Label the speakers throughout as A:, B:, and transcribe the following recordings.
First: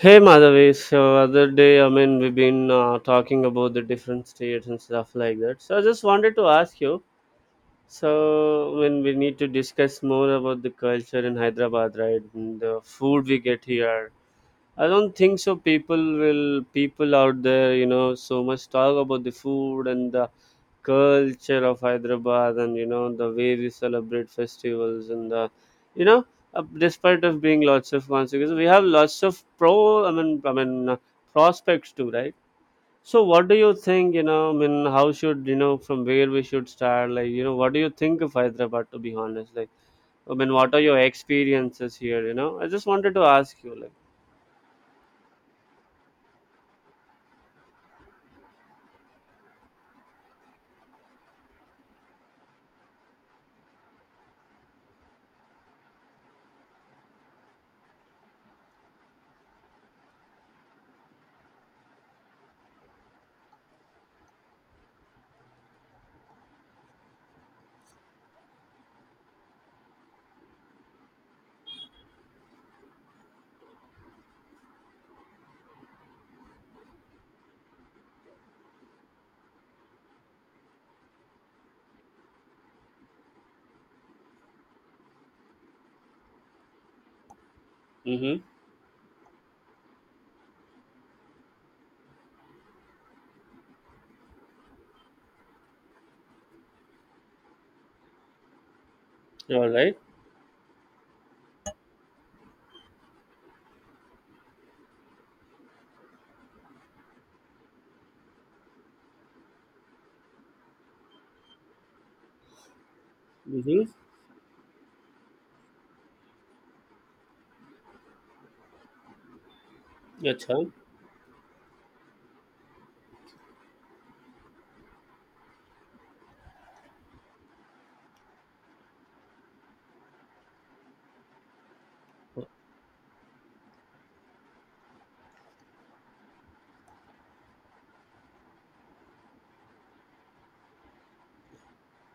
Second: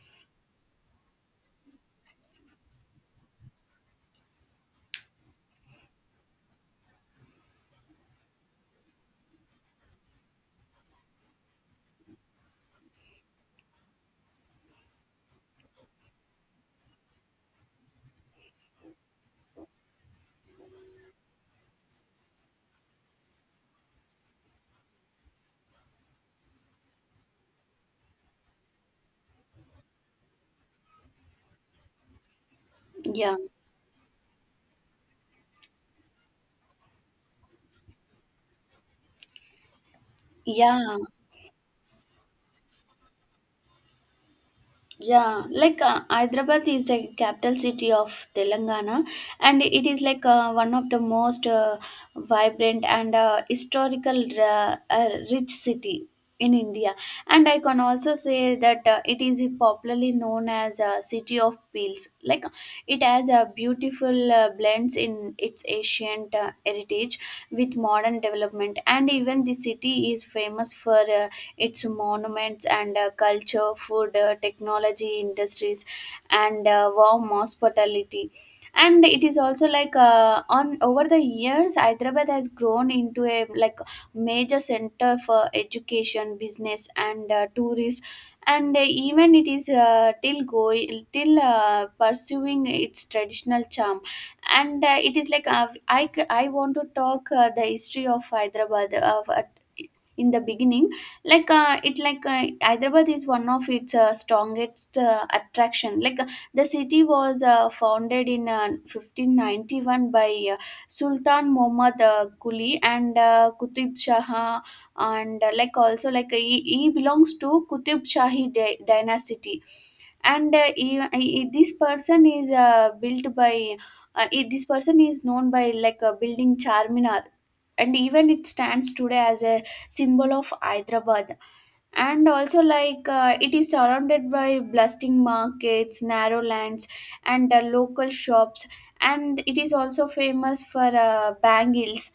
A: Hey Madhavi, so other day, we've been talking about the different states and stuff like that. So I just wanted to ask you. So when we need to discuss more about the culture in Hyderabad, right? And the food we get here, I don't think so. People will people out there, you know, so much talk about the food and the culture of Hyderabad, and you know the way we celebrate festivals and you know, despite of being lots of consequences, we have lots of prospects too, right? So,
B: Yeah,
A: what do you think? How should you know from where we should start? Like, you know, what do you think of Hyderabad? To be honest, like, I mean, what are
B: yeah,
A: your experiences here? You know, I just wanted to ask you, like.
B: yeah. Like Hyderabad is the capital city of Telangana, and it is like one of the most vibrant and historical rich city in India. And I can also say that it is popularly known as a city of pearls. Like it has a beautiful blends in its ancient heritage with modern development, and even the city is famous for. uh, its monuments and culture, food, technology, industries, and warm hospitality. And it is also like on over the years, Hyderabad has grown into a like major center for education, business, and tourist.
A: Mm-hmm.
B: And even it is till going till pursuing its traditional charm, and it is like I want to talk the history of Hyderabad of, at
A: All right.
B: in the beginning, like it like Hyderabad is one of its strongest attraction. Like the city was founded in 1591 by Sultan Muhammad Quli and
A: Mm-hmm.
B: Qutb Shah, and like also, like he belongs to Qutub Shahi dynasty, and
A: Acha.
B: this person is built by this person is known by like building Charminar, and even it stands today as a symbol of Hyderabad. And also, like it is surrounded by bustling markets, narrow lands, and local shops, and it is also famous for bangles,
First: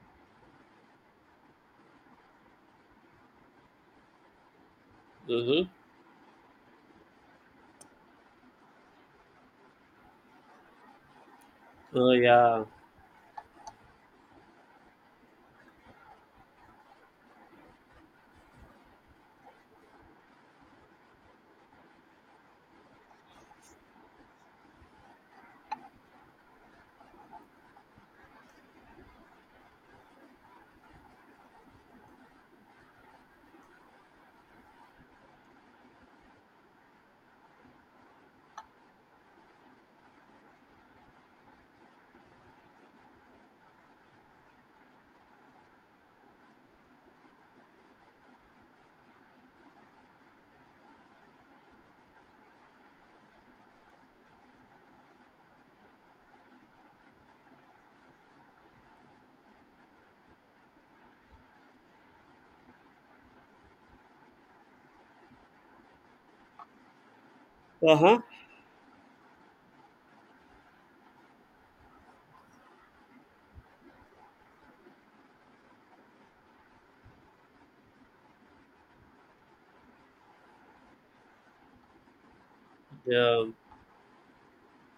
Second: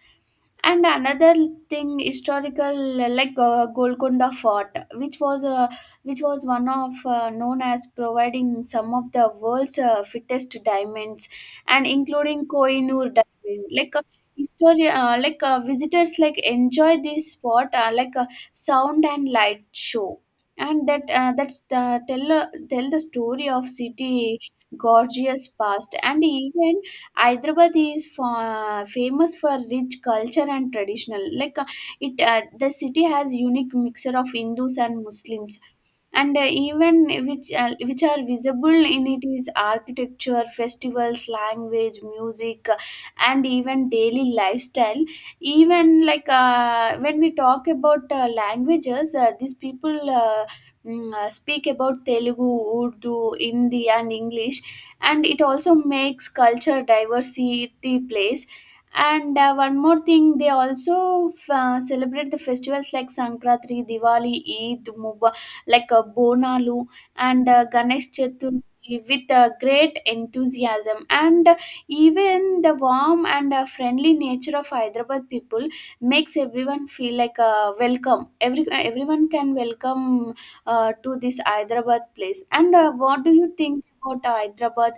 B: and another thing historical, like Golconda Fort, which was uh,
A: Mm-hmm.
B: which was one of known as providing some of the world's fittest diamonds, and
A: Oh
B: including
A: yeah.
B: Kohinoor diamond, like History, like visitors like enjoy this spot like a sound and light show, and that's the, tell tell the story of city gorgeous past. And even Hyderabad is famous for rich culture and traditional, like it the city has unique mixture of Hindus and Muslims, and even which are visible in it is architecture, festivals, language, music, and even daily lifestyle. Even like when we talk about languages, these people speak about Telugu, Urdu, Hindi, and English, and it also makes culture diversity place. And one more thing, they also celebrate the festivals like Sankranti, Diwali, Eid, Mubarak, like Bonalu and Ganesh
A: Uh-huh.
B: Chaturthi with great enthusiasm. And even the warm and friendly nature of Hyderabad people makes everyone feel like welcome. Everyone can welcome to this Hyderabad place. And what do
A: Yeah.
B: you think about Hyderabad?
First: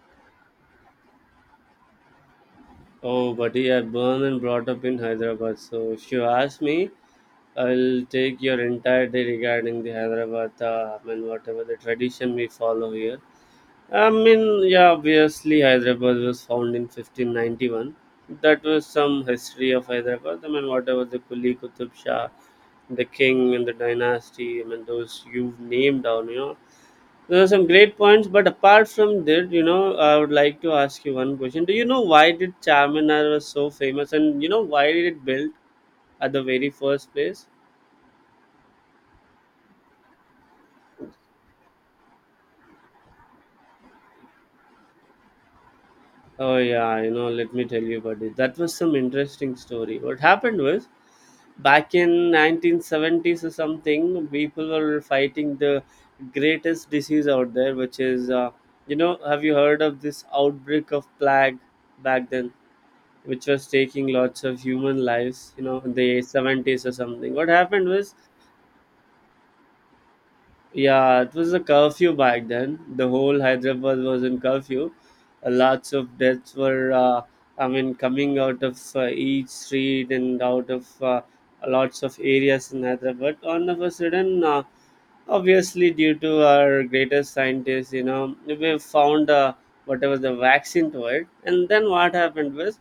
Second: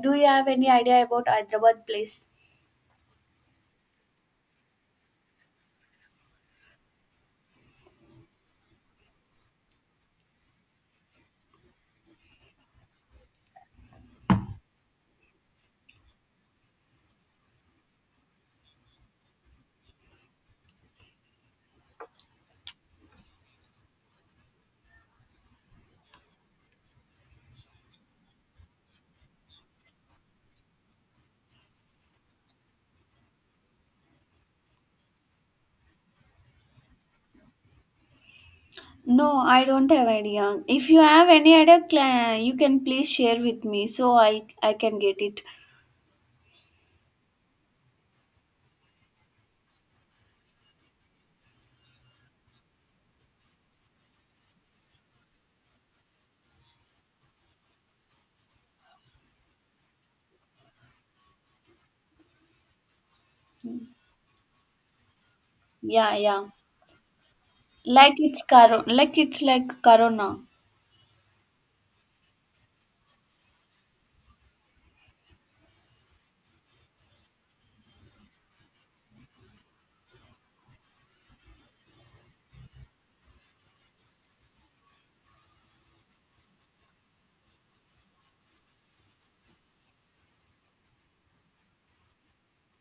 B: Do you have any idea about Hyderabad place?
A: Oh, buddy, I born and brought up in Hyderabad. So if you ask me, I'll take your entire day regarding the Hyderabad. I mean, whatever the tradition we follow here. I mean, yeah, obviously Hyderabad was found in 1591. That was some history of Hyderabad. I mean, whatever the Kuli Qutub Shah, the king and the dynasty. I mean, those you've named down, you know. Those are some great points, but apart from that, you know, I would like to ask you one question. Do you know why did Charminar was so famous, and you know why did it built at the very first place?
B: No, I don't have idea. If you have any idea, you can please share with me so I can get it.
A: Oh yeah, you know, let me tell you about it. That was some interesting story. What happened was, back in 1970s or something, people were fighting the greatest disease out there, which is, you know, have you heard of this outbreak of plague back then? Which was taking lots of human lives, you know, in
B: Yeah,
A: the
B: yeah.
A: 70s or something. What happened was,
B: Like it's like corona.
A: yeah, it was a curfew back then. The whole Hyderabad was in curfew. Lots of deaths were, coming out of each street and out of lots of areas in Hyderabad. All of a sudden, obviously, due to our greatest scientists, you know, we found whatever the vaccine to it. And then what happened was,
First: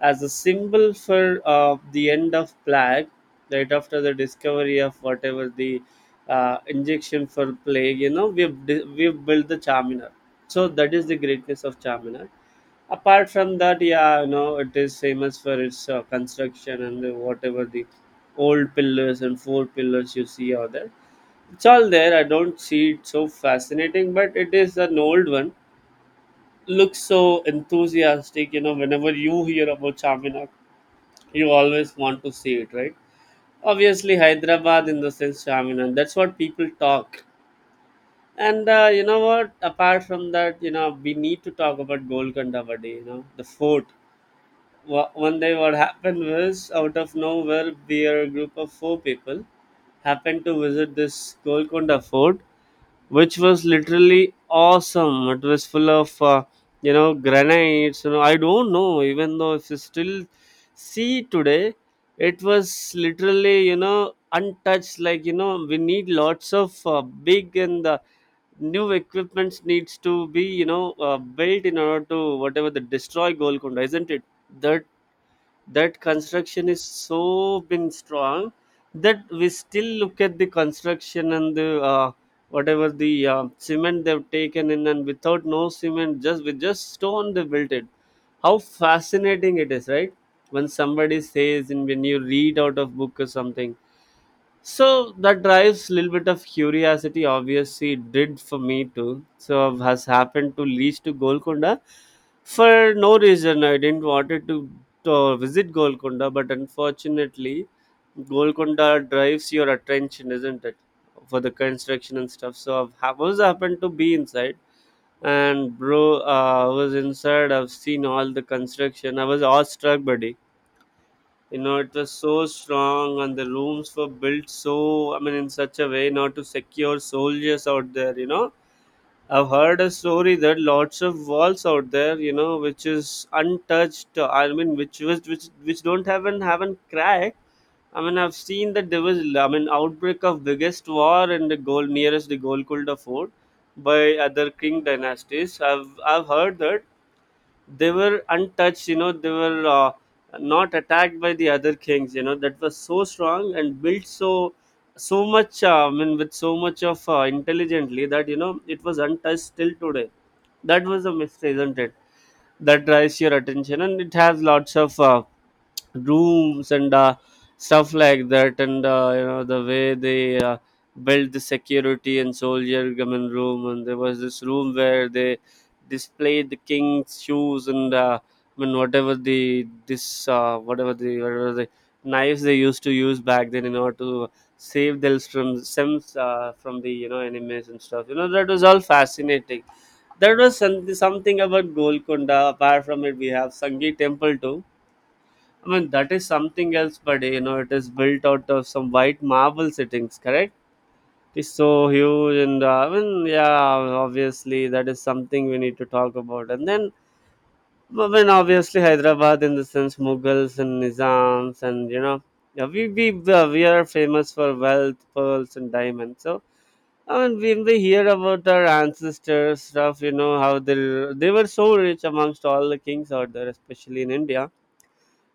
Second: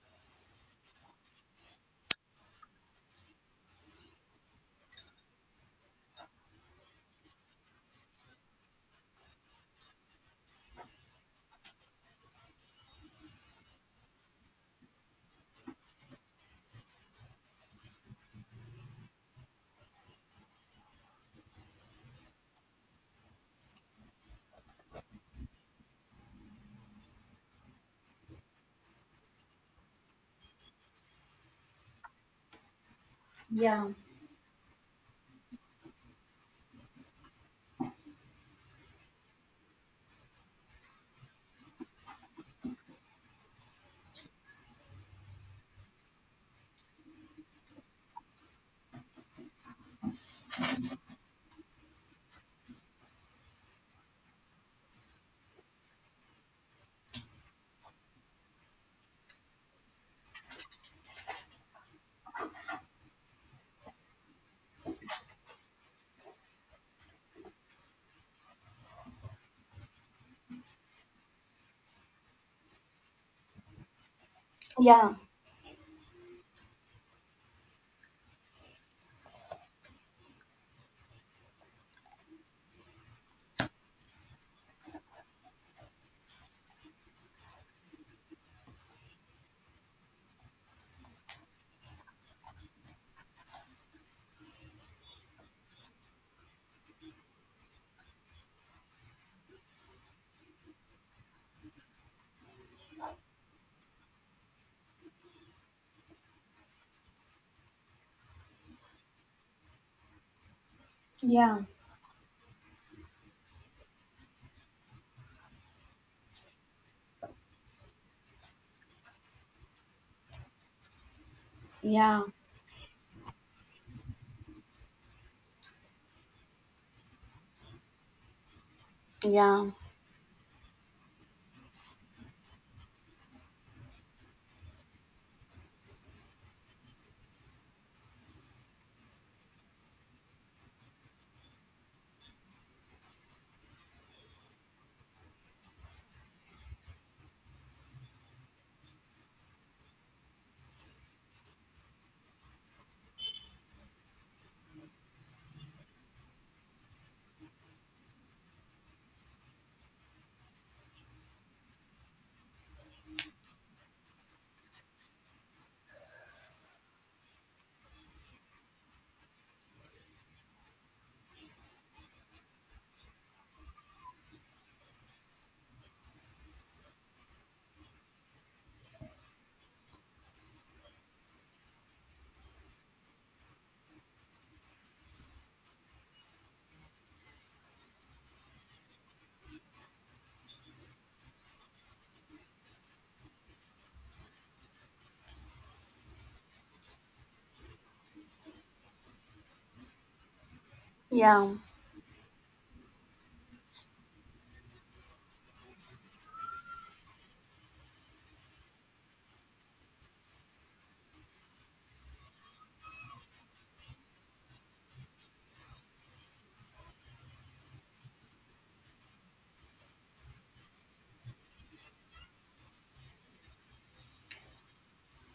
A: as a symbol for the end of plague, right after the discovery of whatever the injection for plague, you know, we've built the Charminar. So that is the greatness of Charminar. Apart from that, yeah, you know, it is famous for its construction and the, whatever the old pillars and four pillars you see are there. It's all there. I don't see it so fascinating, but it is an old one. Looks so enthusiastic, you know, whenever you hear about Charminar you always want to see it, right?
B: Yeah,
A: Obviously, Hyderabad in the sense Charminar. That's what people talk. And you know what? Apart from that, you know, we need to talk about Golconda Vade, you know, the fort. One day, what happened was out of nowhere, we are a group of four people happened to visit this Golconda fort, which was literally awesome. It was full of you know granites. You know, I don't know. Even though if you still see today, it was literally you know untouched. Like you know, we need lots of big and new equipments needs to be you know built in order to whatever the destroy Golconda, isn't it? That
B: yeah.
A: that construction is so been strong that we still look at the construction and the whatever the cement they've taken in and without no cement just with just stone they built it, how fascinating it is, right? When somebody says and when you read out of book or something, so that drives a little bit of curiosity. Obviously, it did for me too. So has happened to reach to Golconda for no reason. I didn't wanted to visit Golconda, but unfortunately, Golconda drives your attention, isn't it, for the
B: Yeah,
A: construction and stuff. So I've ha- was happened to be inside, and bro, I was inside. I've seen all the construction. I was awestruck, buddy, you know it was
B: yeah,
A: so strong and the rooms were built so, I mean, in such a way not to secure soldiers out there, you know. I've
B: yeah,
A: heard a story that lots of walls out there, you know, which is untouched, I mean, which was which don't haven't cracked. I mean I've seen that there was, I mean, outbreak of biggest war in the goal nearest the Golconda fort by other king dynasties. I've heard that they were untouched, you know, they were not attacked by the other kings, you know. That was so strong and built so so much I mean with so much of intelligently that you know it was untouched till today. That was a mystery, isn't it? That drives your attention, and it has lots of rooms and stuff like that. And you know the way they built the security and soldier gammon room, and there was this room where they displayed the king's shoes and I mean whatever the knives they used to use back then in order to save themselves from from the you know enemies and stuff, you know, that was all fascinating. There was something about Golconda. Apart from it, we have Sangi Temple too. I mean, that is something else, but you know, it is built out of some white marble settings, correct?
B: yeah,
A: It's so huge, and I mean, yeah, obviously, that is something we need to talk about. And then, I mean, obviously, Hyderabad in the sense Mughals and Nizams, and you know, yeah, we are famous for wealth, pearls, and diamonds. So, I mean, when we hear about our ancestors' stuff, you know, how they were so rich amongst all the kings out there, especially in India,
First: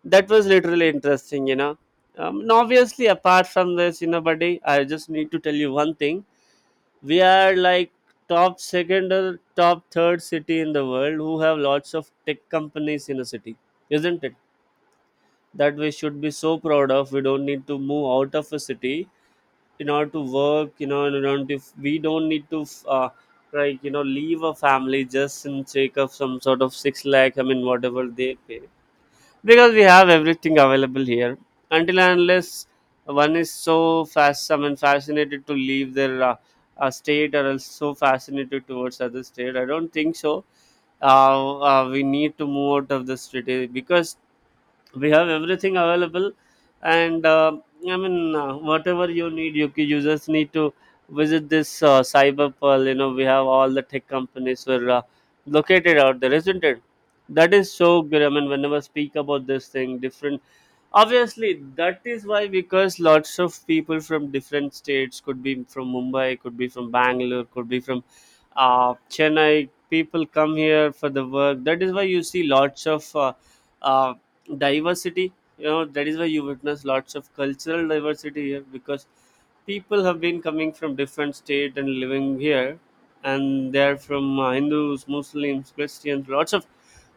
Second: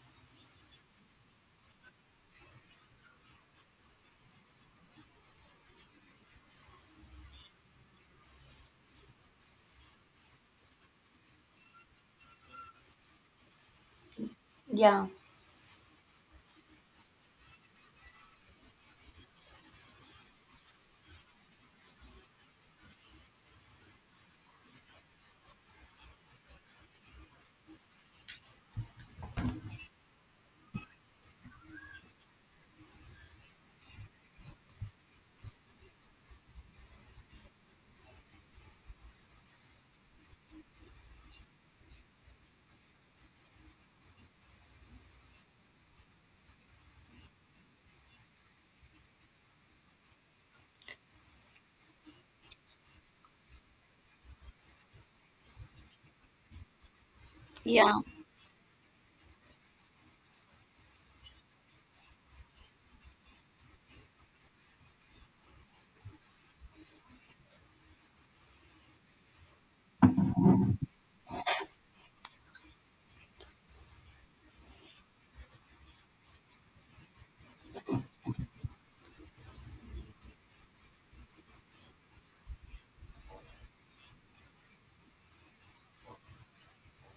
A: that was literally interesting, you know. And obviously apart from this, you know, buddy, I just need to tell you one thing, we are like top second or top third city in the world who have lots of tech companies in a city, isn't it,
B: yeah.
A: that we should be so proud of. We don't need to move out of a city in order to work, you know. And around, if we don't need to like you know leave a family just in sake of some sort of six lakh, I mean whatever they pay, because we have everything available here, until and unless one is so fast, I mean fascinated, to leave their state, or else so fascinated towards other state. I don't think so we need to move out of the city, because we have everything available. And I mean whatever you need, you just need to visit this cyber pearl, you know. We have all the tech companies were located out there, isn't it. That is so
B: Yeah.
A: good, I mean, whenever I speak about this thing different, obviously, that is why, because lots of people from different states, could be from Mumbai, could be from Bangalore, could be from Chennai, people come here for the work. That is why you see lots of uh, diversity, you know. That is why you witness lots of cultural diversity here, because people have been coming from different state and living here, and they're from Hindus, Muslims, Christians, lots of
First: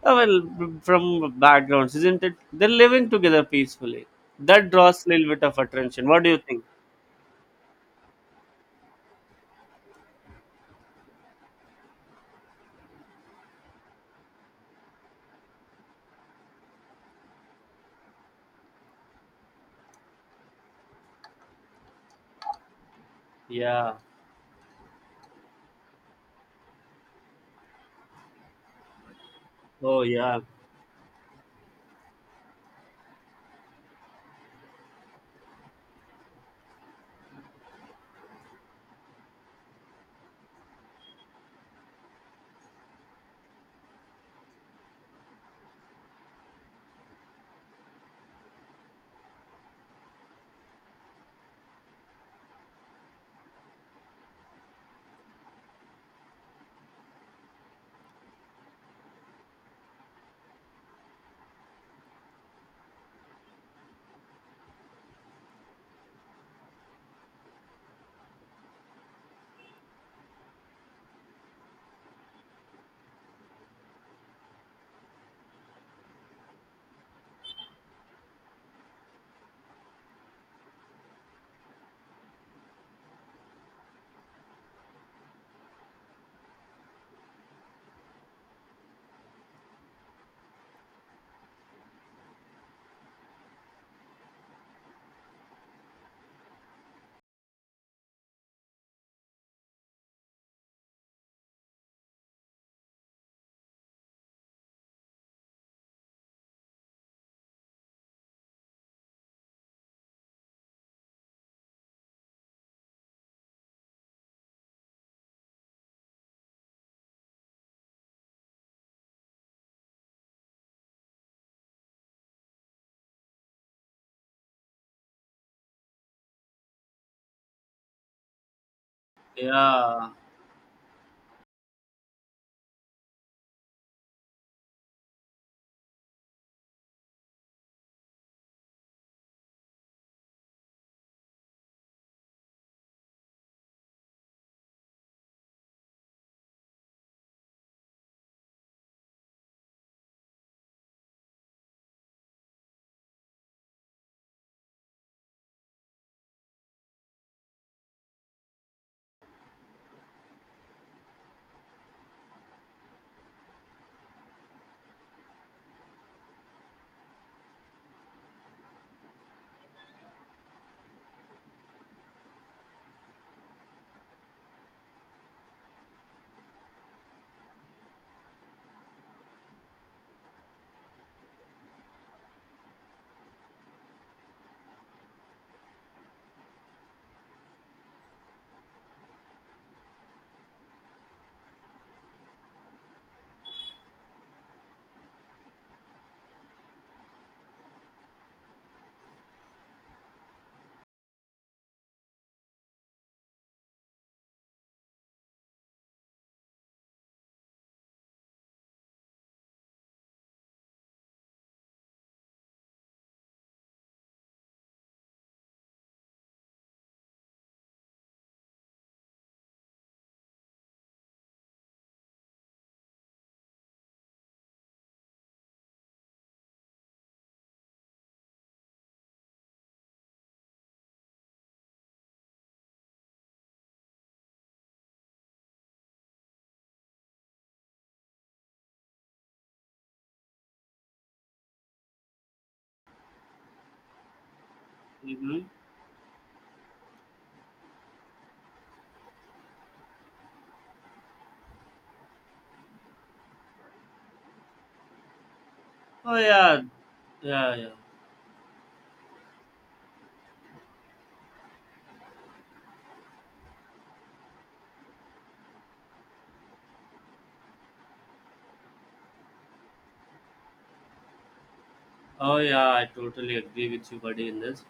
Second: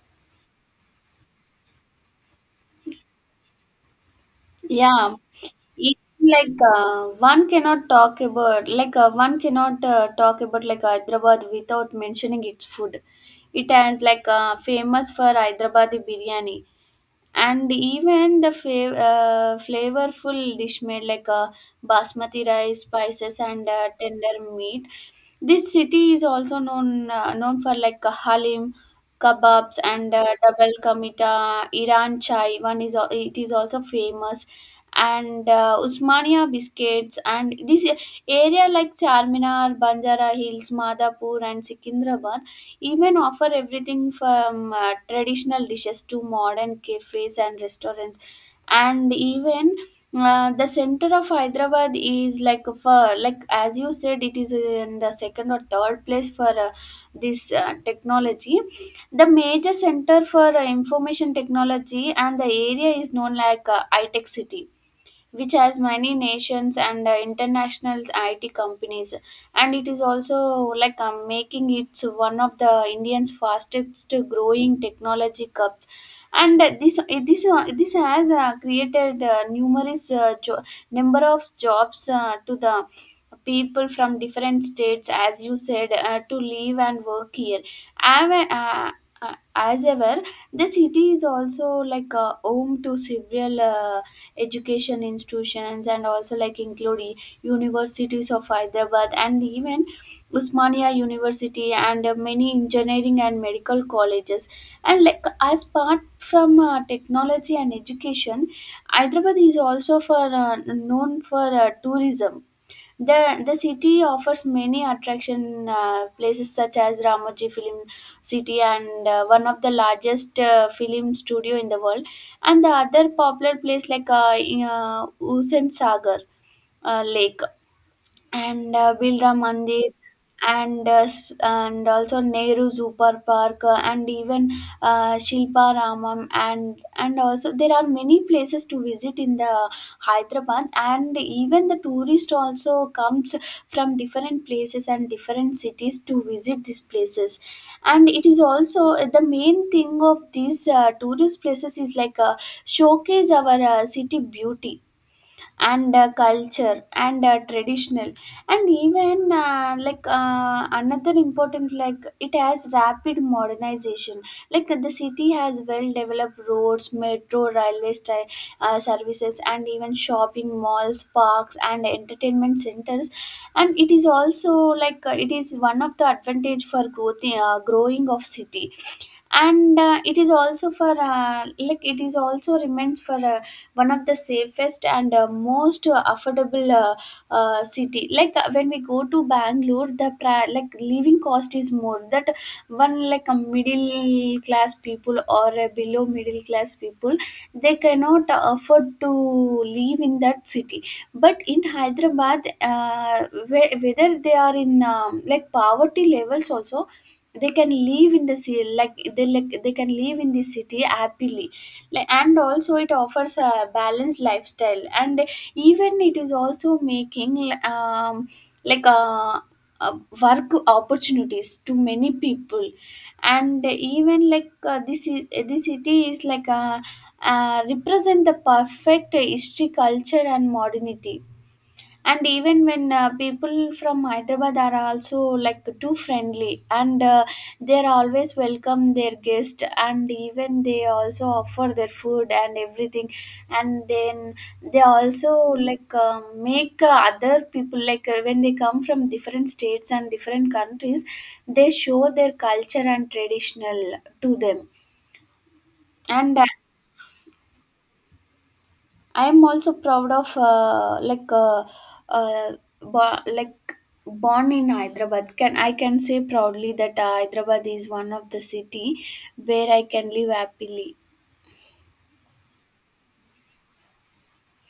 A: from backgrounds, isn't it, they're living together peacefully. That draws a
B: Yeah.
A: little bit of
B: It,
A: attention, what do you
B: like
A: think?
B: one cannot talk about like Hyderabad without mentioning its food. It has like famous for Hyderabadi biryani, and even the flavorful dish made like basmati rice, spices, and
A: Yeah,
B: tender meat. This city is also known for like halim, kebabs,
A: oh
B: and
A: yeah,
B: double kamita, Iran chai. It is also famous, and Usmania biscuits. And this area like Charminar, Banjara Hills, Madhapur, and Sikindrabad even offer everything from traditional dishes to modern cafes and restaurants. And even the center of Hyderabad is like, for like as you said, it is in the second or third place for this technology, the major center for information technology, and the area is known like itech city, which has many nations and international IT companies. And it is also like making it one of the Indians' fastest growing technology hubs. And this has created number of jobs to the people from different states, as you said, to live and work here. I'm a- uh, as ever, the city is also like a home to several education institutions, and also like include universities of Hyderabad, and even Usmania University, and many engineering and medical colleges. And like, as part from technology and education, Hyderabad is also for known for tourism. The city offers many attraction places, such as Ramoji Film City, and one of the largest film studio in the world, and the other popular place like Husain Sagar Lake, and Birla Mandir,
A: yeah.
B: and and also Nehru Super Park, and even Shilpa Ramam, and also there are many places to visit in the Hyderabad, and even the tourist also comes from different places and different cities to visit these places. And it is also the main thing of these tourist places is like showcase our city beauty, and culture, and traditional. And even like another important, like it has rapid modernization. Like the city has well developed roads, metro, railway services, and even shopping malls, parks, and entertainment centers, and it is also like it is one of the advantage for growth growing of city. And it is also for like it is also remains for one of the safest and most affordable city, like when we go to Bangalore, the like living cost is more, that one like a middle class people or a below middle class people, they cannot afford to live in that city. But in Hyderabad, whether they are in like poverty levels also, they can live in the city, like they can live in the city happily, like, and also it offers a balanced lifestyle, and even it is also making um like uh uh, work opportunities to many people. And even like this city is like a represent the perfect history, culture, and modernity. And even when people from Hyderabad are also like too friendly, and they're always welcome their guest, and even they also offer their food and everything, and then they also
A: Mhm.
B: like make other people like when they come from different states and different countries, they show their culture and traditional to them.
A: Oh
B: And
A: yeah, yeah, yeah.
B: I'm also proud of uh, bo- like born in Hyderabad. Can I can say proudly that Hyderabad is one of the city where I can live happily.
A: Oh yeah, I totally agree with you, buddy, in this,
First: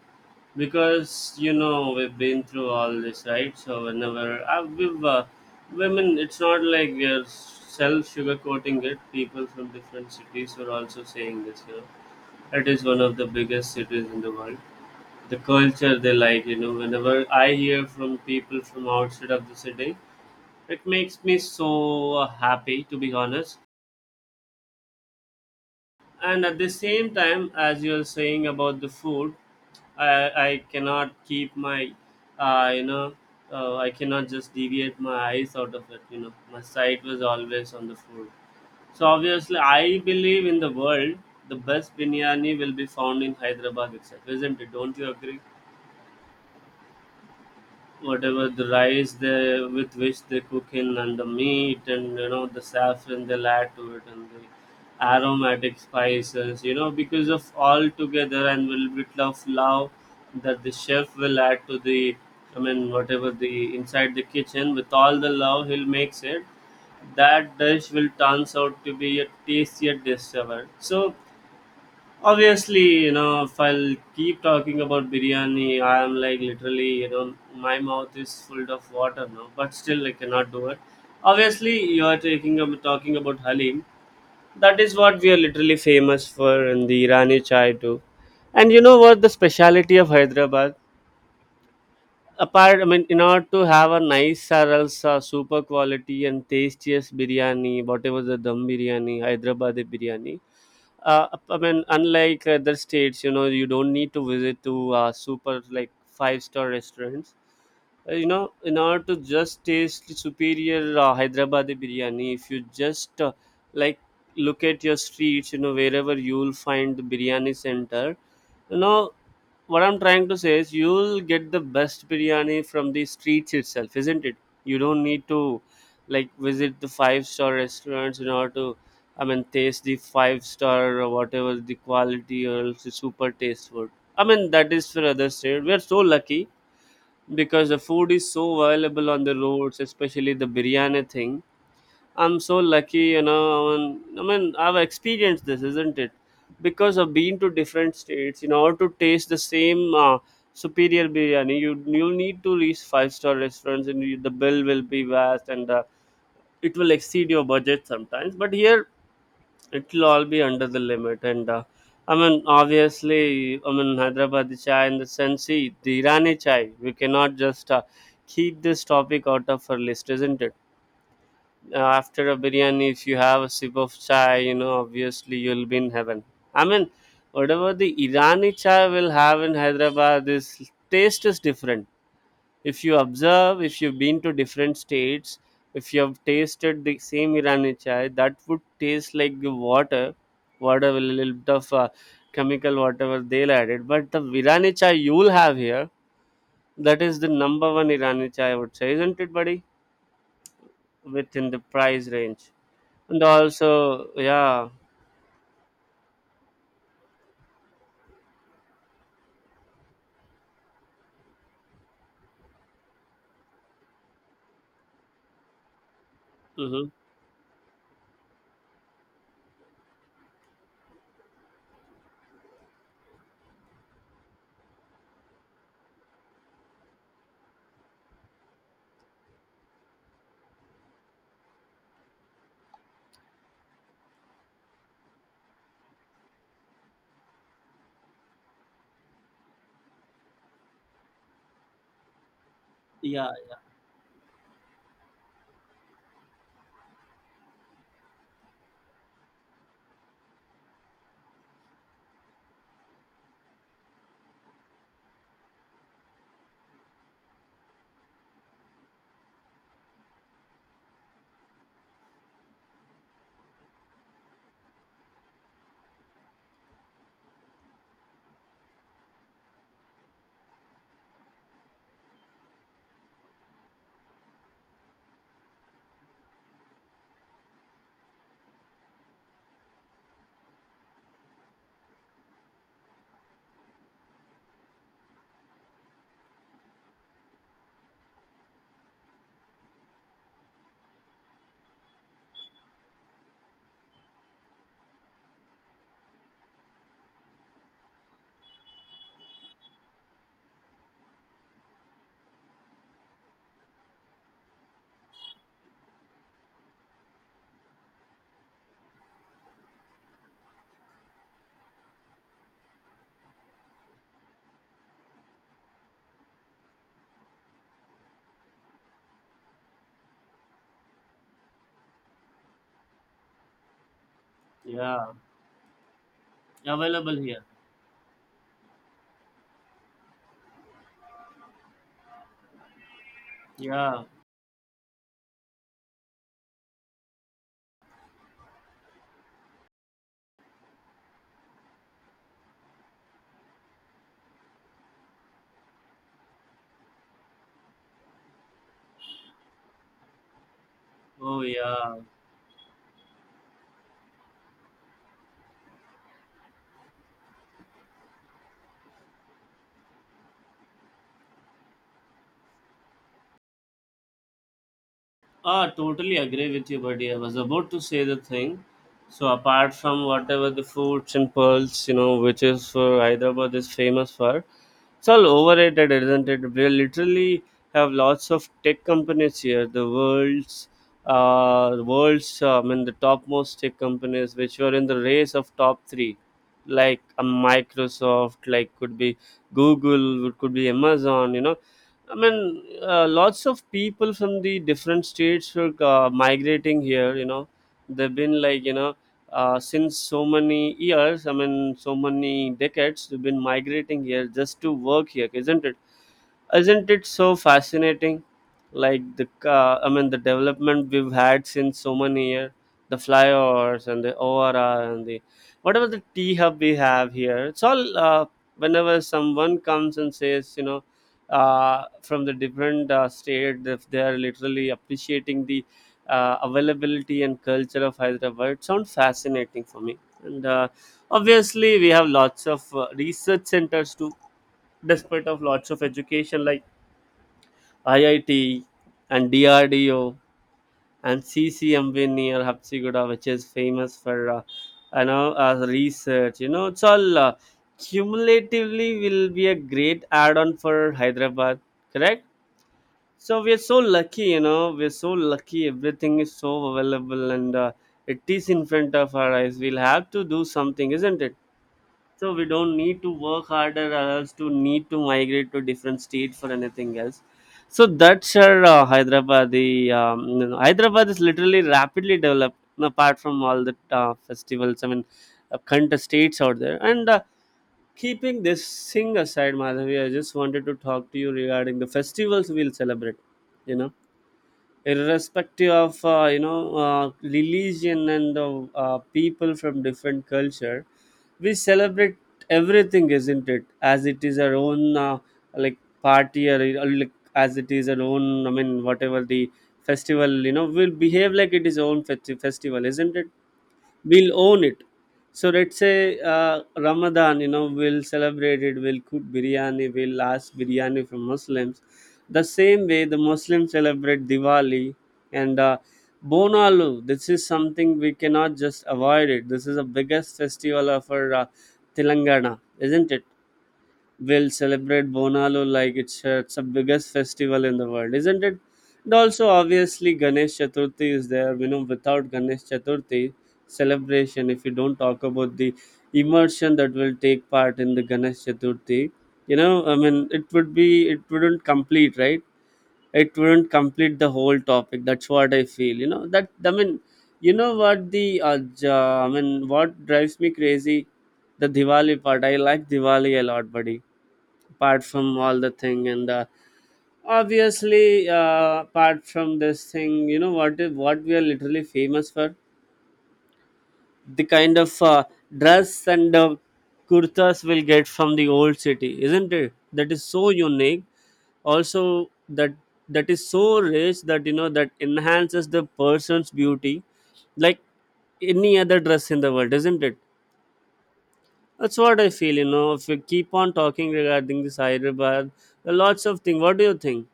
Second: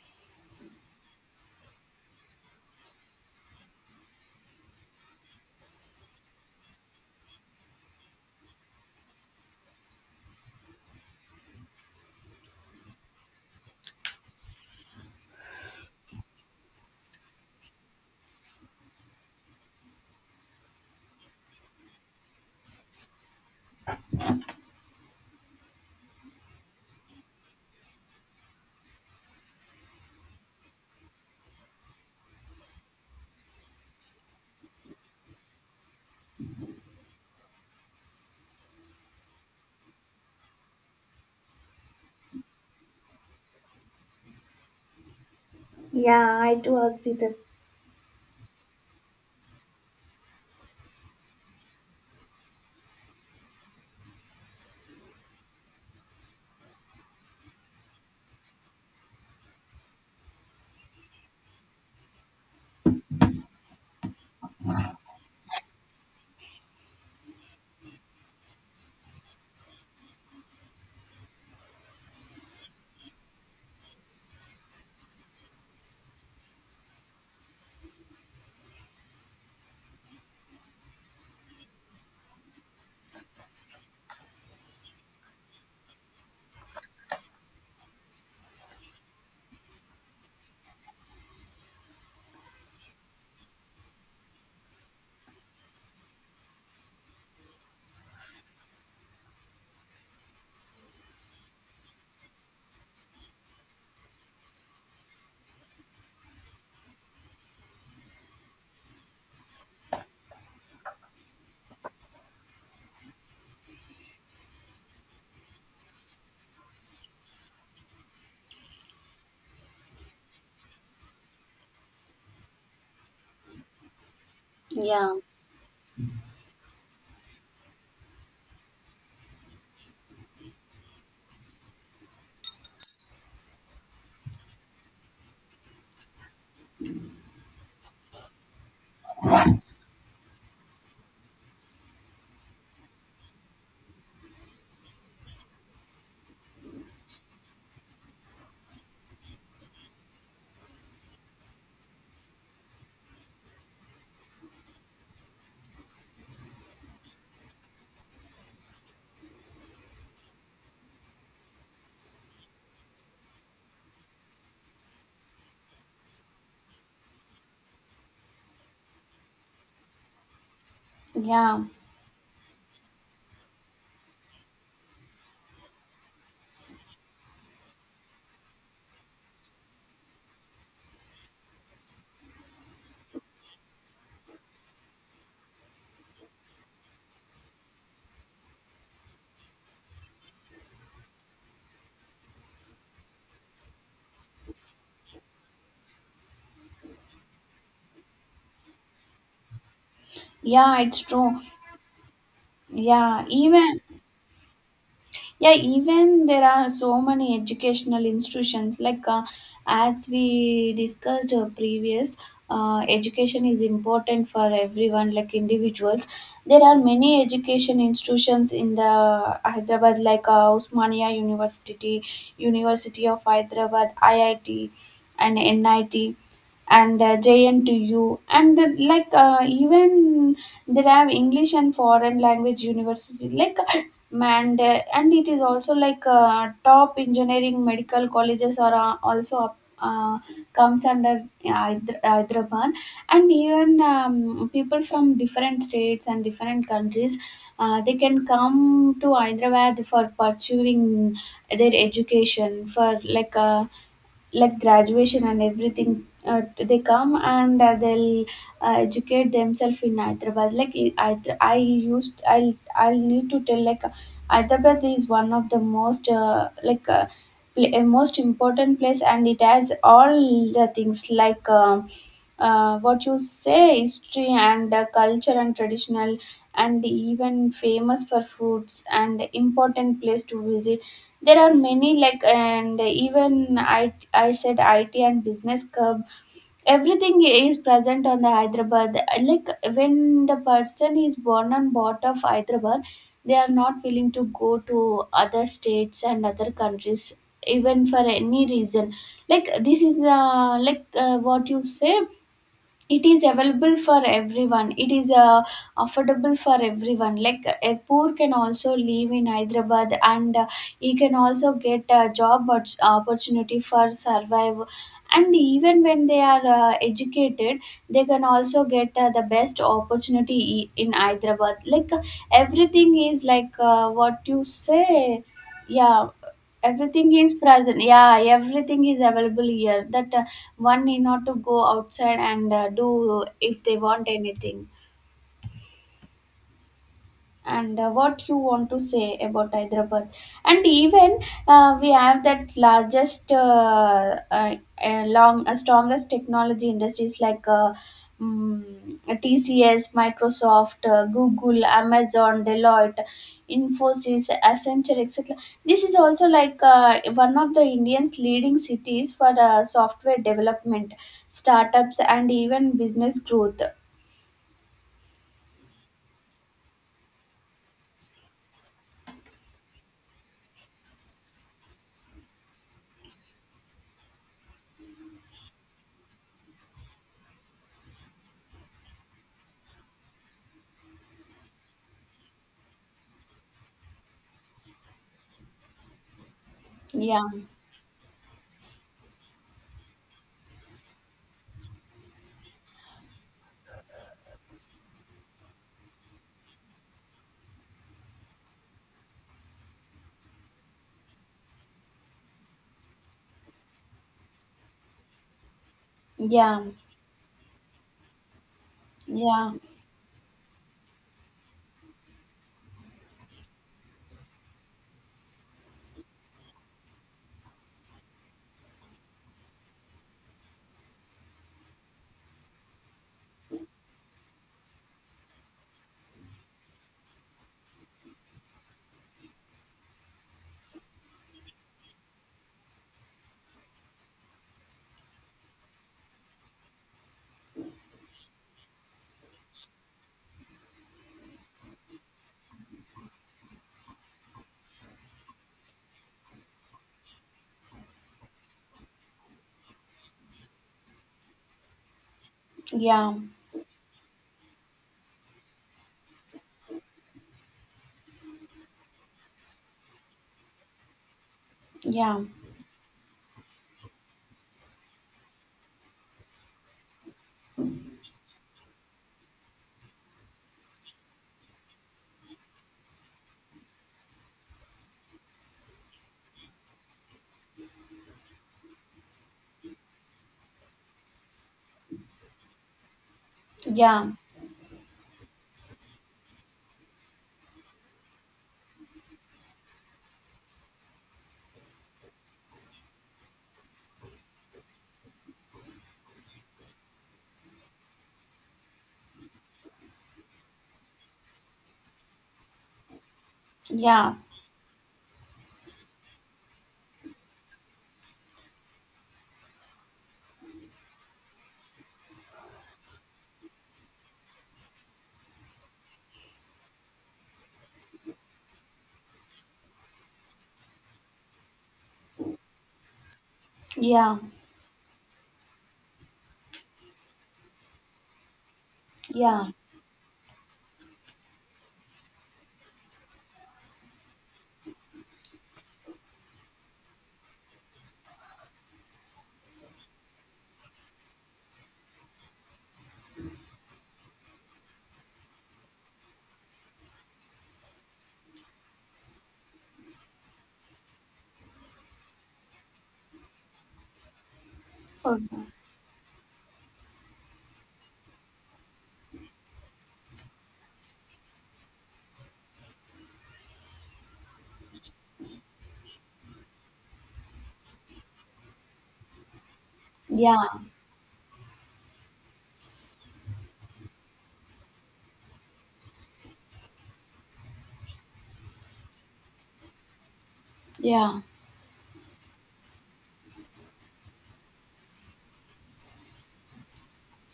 A: because you know we've been through all this, right? So whenever we've women, it's not like we're self sugarcoating it. People from different cities are also saying this. You know, it is one of the biggest cities in the world. The culture they like, you know, whenever I hear from people from outside of the city, it makes me so happy to be honest, and at the same time as you're saying about the food, i I cannot keep my uh, you know I cannot just deviate my eyes out of it, you know, my sight was always on the food. So obviously I believe in the world the best biryani will be found in Hyderabad itself, isn't it? Don't you agree?
B: Yeah, I do agree that.
A: Whatever the rice they, with which they cook in, and the meat, and you know the saffron they'll add to it, and the aromatic spices, you know, because of all together and little bit of love that the chef will add to the, I mean whatever the inside the kitchen with all the love, he'll makes it, that dish will turns out to be a tastier dish ever. So obviously, you know, if I'll keep talking about biryani, I am like literally, you know, my mouth is full of water now, but still I cannot do it. Obviously, you are taking talking about halim. That is what we are literally famous for, in the Irani chai too. And you know what the speciality of Hyderabad? Apart, I mean, in order to have a nice or else super quality and tastiest biryani, whatever the dum biryani, Hyderabad biryani, I mean, unlike other states, you know, you don't need to visit to super like five-star restaurants. You know, in order to just taste the superior Hyderabadi biryani, if you just like look at your streets, you know, wherever you'll find the biryani center, you know what I'm trying to say is you'll get the best biryani from the streets itself, isn't it? You don't
B: Yeah.
A: need to like visit the five-star restaurants in order to, I mean, taste the five star or whatever the quality or else the super taste food. I mean, that is for other state. We're so lucky because the food is so available on the roads, especially the biryani thing. I'm so lucky, you know. And I mean, I've experienced this, isn't it? Because I've been to different states. In order to taste the same superior biryani, you need to reach five-star restaurants, and you, the bill will be vast, and it will exceed your budget sometimes. But here, it'll all be under the limit. And I mean, obviously, I mean, Hyderabad chai and the Sensi, the Irani chai, we cannot just keep this topic out of our list, isn't it?
B: Yeah,
A: After a biryani, if you have a sip of chai, you know, obviously you'll be in heaven. I mean, whatever the Irani chai will have in Hyderabad, this taste is different. If you observe, if you've been to different states, if you have tasted the same Irani chai, that would taste like the water, water with a little bit of chemical whatever they'll added. But the Irani chai you'll have here, that is the number one Irani chai, I would say, isn't it, buddy?
B: yeah, it's true.
A: Within the price range. And
B: Yeah, even
A: also, yeah.
B: yeah even there are so many educational institutions like as we discussed previous. Education is important for everyone, like individuals. There are
A: Hmm.
B: many education institutions in the Hyderabad like Usmania University, University of Hyderabad, IIT and NIT, and JNTU, and like even they have English and foreign language university, like and it is also like top engineering medical colleges are comes under Hyderabad. And even people from different states and different countries, they can come to Hyderabad for pursuing their education for like graduation and everything, they come and they'll educate themselves in Hyderabad. Like I used I'll need to tell, like Hyderabad is one of the most like most important place, and it has all the things like what you say, history and culture and traditional, and even famous for foods, and important place to visit, there are many like, and even I said it, and business curve, everything is present on the Hyderabad. Like when the person is born and bought of Hyderabad, they are not willing to go to other states and other countries even for any reason. Like this is like what you say, it is available for everyone, it is affordable for everyone, like a poor can also live in Hyderabad, and he can also get a opportunity for survive, and even when they are educated, they can also get the best opportunity in Hyderabad. Like everything is like what you
A: Yeah,
B: say, yeah, everything
A: available
B: is
A: here.
B: present, yeah, everything is available here, that one need not to go outside and do if they
A: Yeah,
B: want anything. And what you want to say about Hyderabad. And even we have that largest, long, strongest technology industries like TCS, Microsoft,
A: oh
B: Google,
A: yeah.
B: Amazon, Deloitte, Infosys, Accenture, etc. This is also like one of the Indians' leading cities for software development, startups, and even business growth.
A: Ah, totally agree with you, buddy. I was about to say the thing. So apart from whatever the foods and pearls, you know, which is for Hyderabad is famous for, it's all overrated, isn't it? We literally have lots of tech companies here. The world's, world's, I mean, the topmost tech companies which were in the race of top three, like
B: Yeah,
A: a Microsoft, like could be Google, could be Amazon. You know, I mean, lots of people from the different states were migrating here. You know, they've been like, you know, since so many years. I mean, so many decades. They've been migrating here just to work here, isn't it?
B: yeah,
A: Isn't it so fascinating? Like the
B: yeah,
A: ca, I mean, the development we've had since so many years, the flyovers and the ORR and the whatever the T hub we have here. It's all whenever someone comes and says, you know, from the different state, if they are literally appreciating the availability and culture of Hyderabad, it sounds fascinating for me. And. Obviously, we have lots of research centers too, despite of lots of education like IIT and DRDO and CCMV near Hapsigoda, which is famous for, research. You know, it's all cumulatively will be a great add-on for Hyderabad. Correct.
B: yeah.
A: So we are so lucky. You know, we're so lucky. Everything is so available, and it is in front of our eyes. We'll have to do something, isn't it?
B: Yeah,
A: So we don't need to work harder or else to need to migrate to different state for anything else. So that's our Hyderabad, the you know, Hyderabad is literally rapidly developed apart from all the festivals. I mean, contest states out there, and keeping this thing aside, Madhavi, I just wanted to talk to you regarding the festivals we'll celebrate, you know,
B: yeah,
A: irrespective of religion and people from different culture, we celebrate everything, isn't it, as it is our own like party, or like as it is our own, I mean whatever the festival, you know, we'll behave like it is own festival, isn't it?
B: yeah,
A: We'll own it. So let's say Ramadan, you know, we'll celebrate it, we'll cook biryani, we'll ask biryani from Muslims. The same way the Muslims celebrate Diwali and Bonalu, this is something we cannot just avoid it. This is the biggest festival of our Telangana, isn't it?
B: yeah,
A: Will celebrate Bonalu like it's the biggest festival in the world, isn't it? And
B: yeah,
A: also, obviously, Ganesh Chaturthi is there. You know, without Ganesh Chaturthi celebration, if you don't talk about the immersion that will take part in the Ganesh Chaturthi, you know, I mean, it would be, it wouldn't complete, right? It wouldn't complete the whole topic. That's what I feel. You know, that, I mean, you know what the I mean, what drives me crazy, the Diwali part. I like Diwali a lot, buddy, apart from
B: okay.
A: all the thing. And obviously, apart from this thing, you know what what we are literally famous for, the kind of dress and kurtas we'll get from the old city, isn't it? That is so
B: Yeah,
A: unique. Also, that, that is so rich, that you know, that enhances the person's beauty like any other dress in the world, isn't it?
B: yeah.
A: That's what I feel, you know. If we keep on talking regarding this Hyderabad, lots of things. What do you think?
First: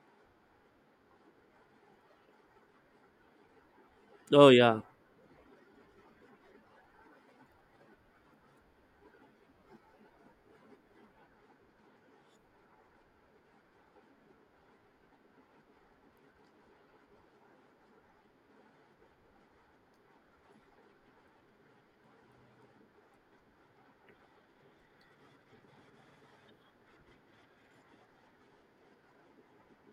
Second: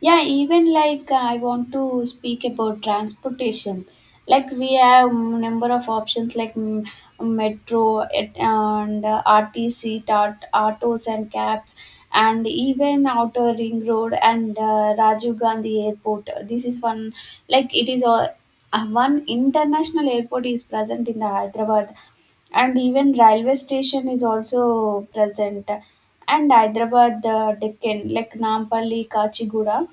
B: Yeah, even like I want to speak about transportation.
A: Oh
B: Like we
A: yeah.
B: have number of options like metro it, and RTC, tart, autos and cabs, and even outer ring road and Rajiv Gandhi Airport. This is one, like it is a one international airport is present in the Hyderabad, and even railway station is also present. And Hyderabad, Deccan, like Nampally, Kachiguda,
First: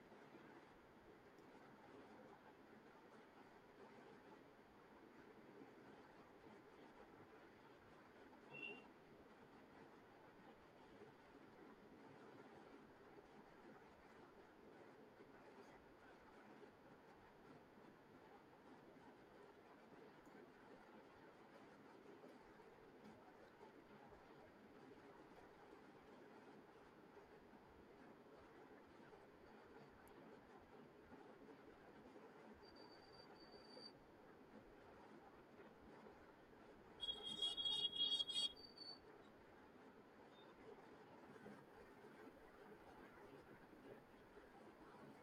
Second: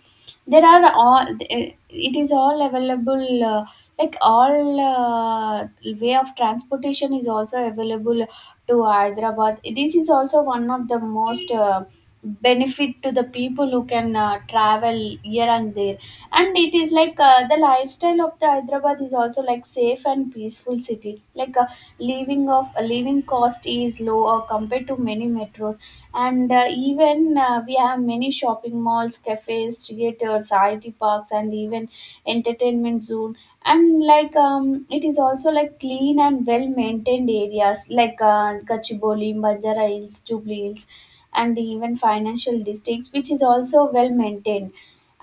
B: there are all, it is all available, like all way of transportation is also available to Hyderabad. This is also one of the most benefit to the people who can travel here and there, and it is like the lifestyle of the Hyderabad is also like safe and peaceful city, like living cost is low compared to many metros, and even we have many shopping malls, cafes, theaters, it parks, and even entertainment zone, and like it is also like clean and well maintained areas like Gachiboli, Banjara Hills, Jubilee Hills, and even financial districts, which is also well maintained.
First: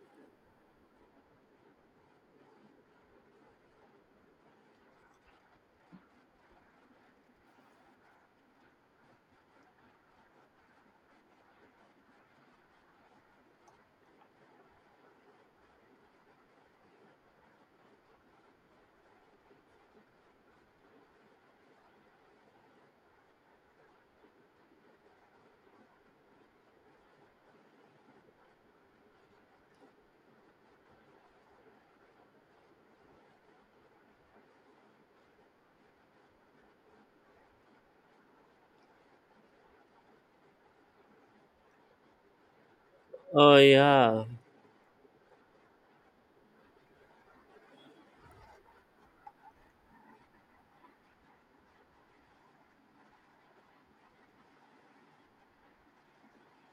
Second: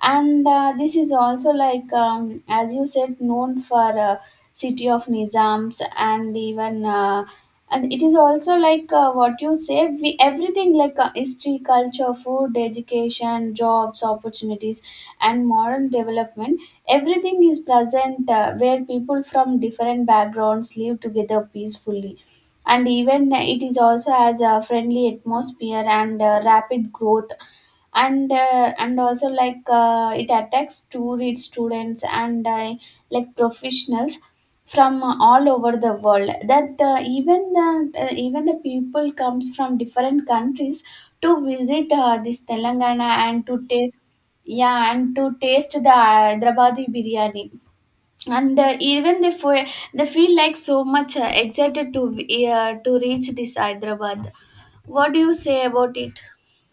B: And this is also like as you said, known for city of Nizams, and even and it is also like what you say, we everything, like history, culture, food, education, jobs opportunities, and modern development, everything is present where people from different backgrounds live together peacefully. And even it is also as a friendly atmosphere and rapid growth, and also like it attacks to read students and like professionals from all over the world, that even the people comes from different countries to visit this Telangana, and
A: Oh
B: to take,
A: yeah.
B: yeah, and to taste the Hyderabadi biryani, and even they feel like so much excited to reach this Hyderabad. What do you say about it?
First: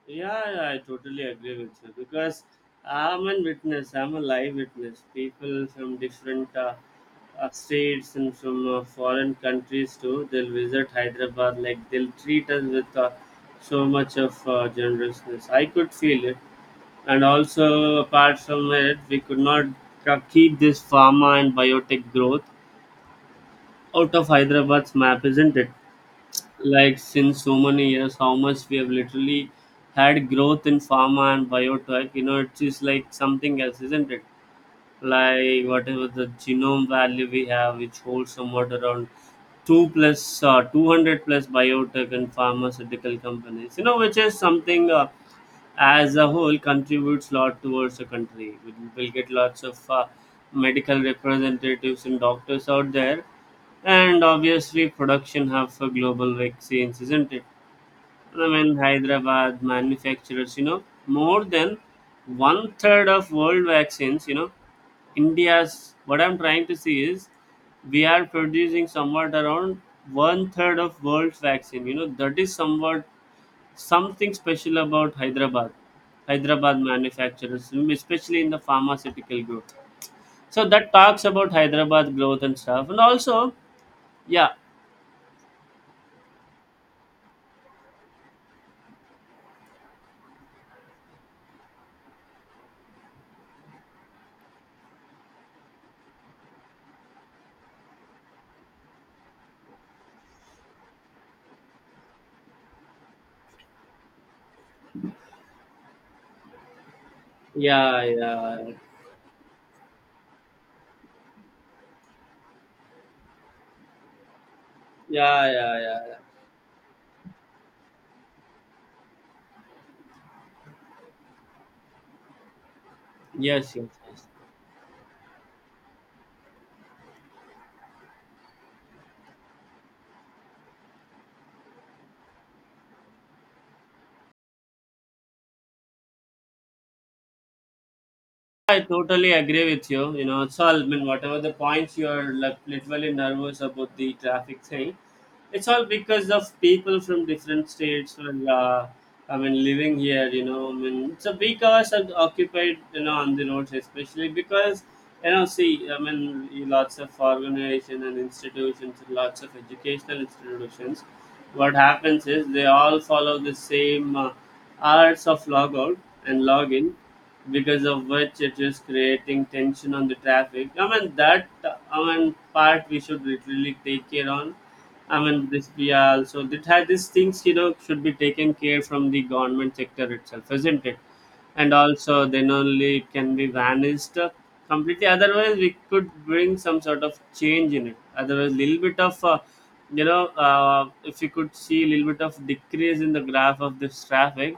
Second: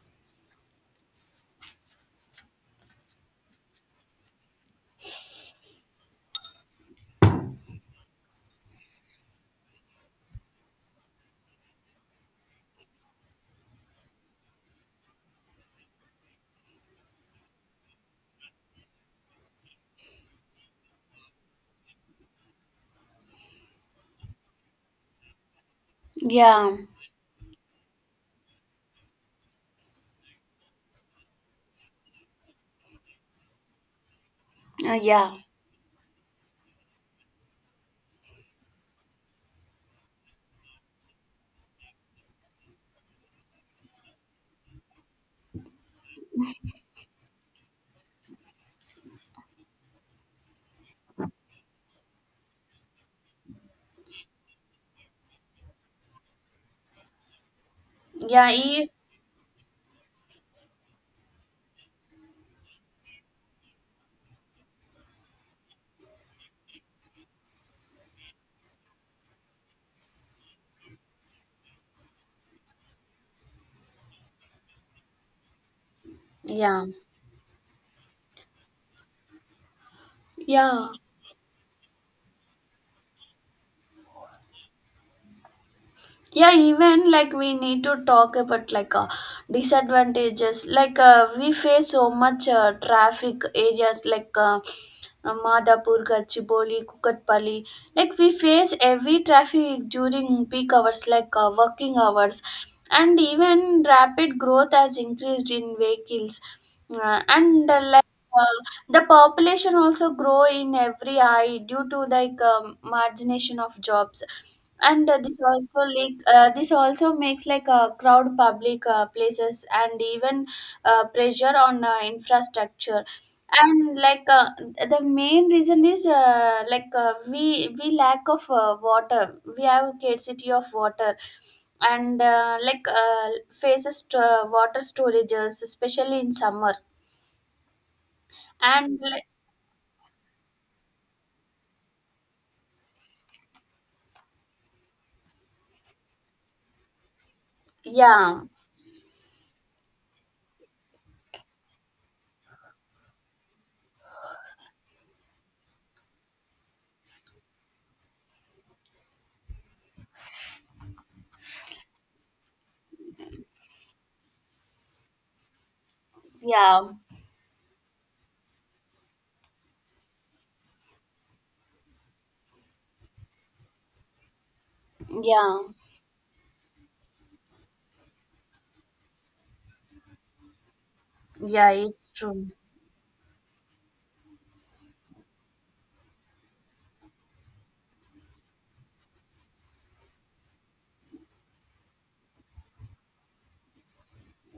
A: Yeah, yeah, I totally agree with you, because I'm a witness. I'm a live witness. People from different states and from foreign countries too. They'll visit Hyderabad. Like they'll treat us with so much of generousness. I could feel it, and also apart from it, we could not keep this pharma and biotech growth out of Hyderabad's map, isn't it?
B: Yeah.
A: Like, since so many years, how much we have literally had growth in pharma and biotech, you know, it is like something else, isn't it?
B: Yeah.
A: Like, whatever the genome value we have, which holds somewhat around 2 plus 200 plus biotech and pharmaceutical companies, you know, which is something as a whole contributes a lot towards the country. We will get lots of medical representatives and doctors out there, and obviously production hub for global vaccines, isn't it? I
B: Yeah,
A: mean,
B: e
A: Hyderabad manufacturers, you know, more than one third of world vaccines, you know, India's, what I'm trying to see is we are producing somewhat around one third of world's vaccine. You know, that is somewhat something special about Hyderabad. Hyderabad
B: yeah.
A: manufacturers, especially in the pharmaceutical group. So
B: Yeah,
A: that talks about Hyderabad growth and stuff. And also, yeah.
B: yeah, even like we need to talk about like disadvantages, like we face so much traffic areas like Madapur, Gachiboli, Kukatpalli. Like we face heavy traffic during peak hours, like working hours, and even rapid growth has increased in vehicles. And
A: Yeah,
B: like uh,
A: yeah,
B: the population also grow in every eye due to like margination of jobs, and this
A: yeah, yeah,
B: also
A: yeah. Yeah.
B: like this also makes like a crowd public places, and even pressure on infrastructure,
A: Yes, yes,
B: and
A: yes.
B: like the main reason is we lack of water, we have scarcity of water, and like faces to, water storages, especially in summer,
A: I
B: and like,
A: totally agree with you. You know, so I mean, whatever the points you are like, literally nervous about the traffic thing, it's all because of people from different states.
B: yeah,
A: And I mean, living here, you know, I mean, it's a big cars are occupied, you know, on the roads, especially because, you know, see, I mean, lots of organization and institutions and lots of educational institutions, what happens is they all follow the same hours of logout and
B: yeah,
A: login, because of which it is creating tension on the traffic. I mean that I mean part we should really take care on. I mean,
B: yeah,
A: this we are also that had these things, you know, should be taken care from the government sector itself, isn't it?
B: yeah,
A: And
B: it's
A: also,
B: true,
A: then only it can be vanished completely. Otherwise, we could bring some sort of change in it. Otherwise, little bit of, if you could see a little bit of decrease in the graph of this traffic,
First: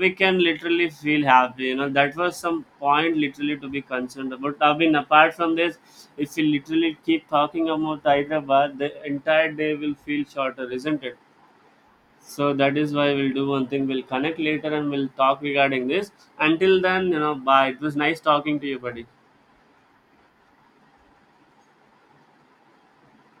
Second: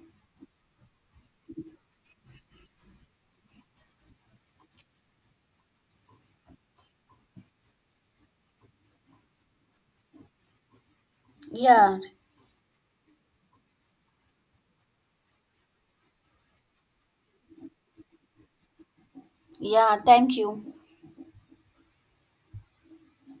A: we can literally feel happy. You know, that was some point literally to be concerned about. I mean, apart from this, if we literally keep talking about Hyderabad, the entire day will feel shorter, isn't it?
B: yeah,
A: So that is why we'll do one thing. We'll connect later and we'll talk regarding this. Until then, you know, bye. It was nice talking to you, buddy.
B: yeah, thank you.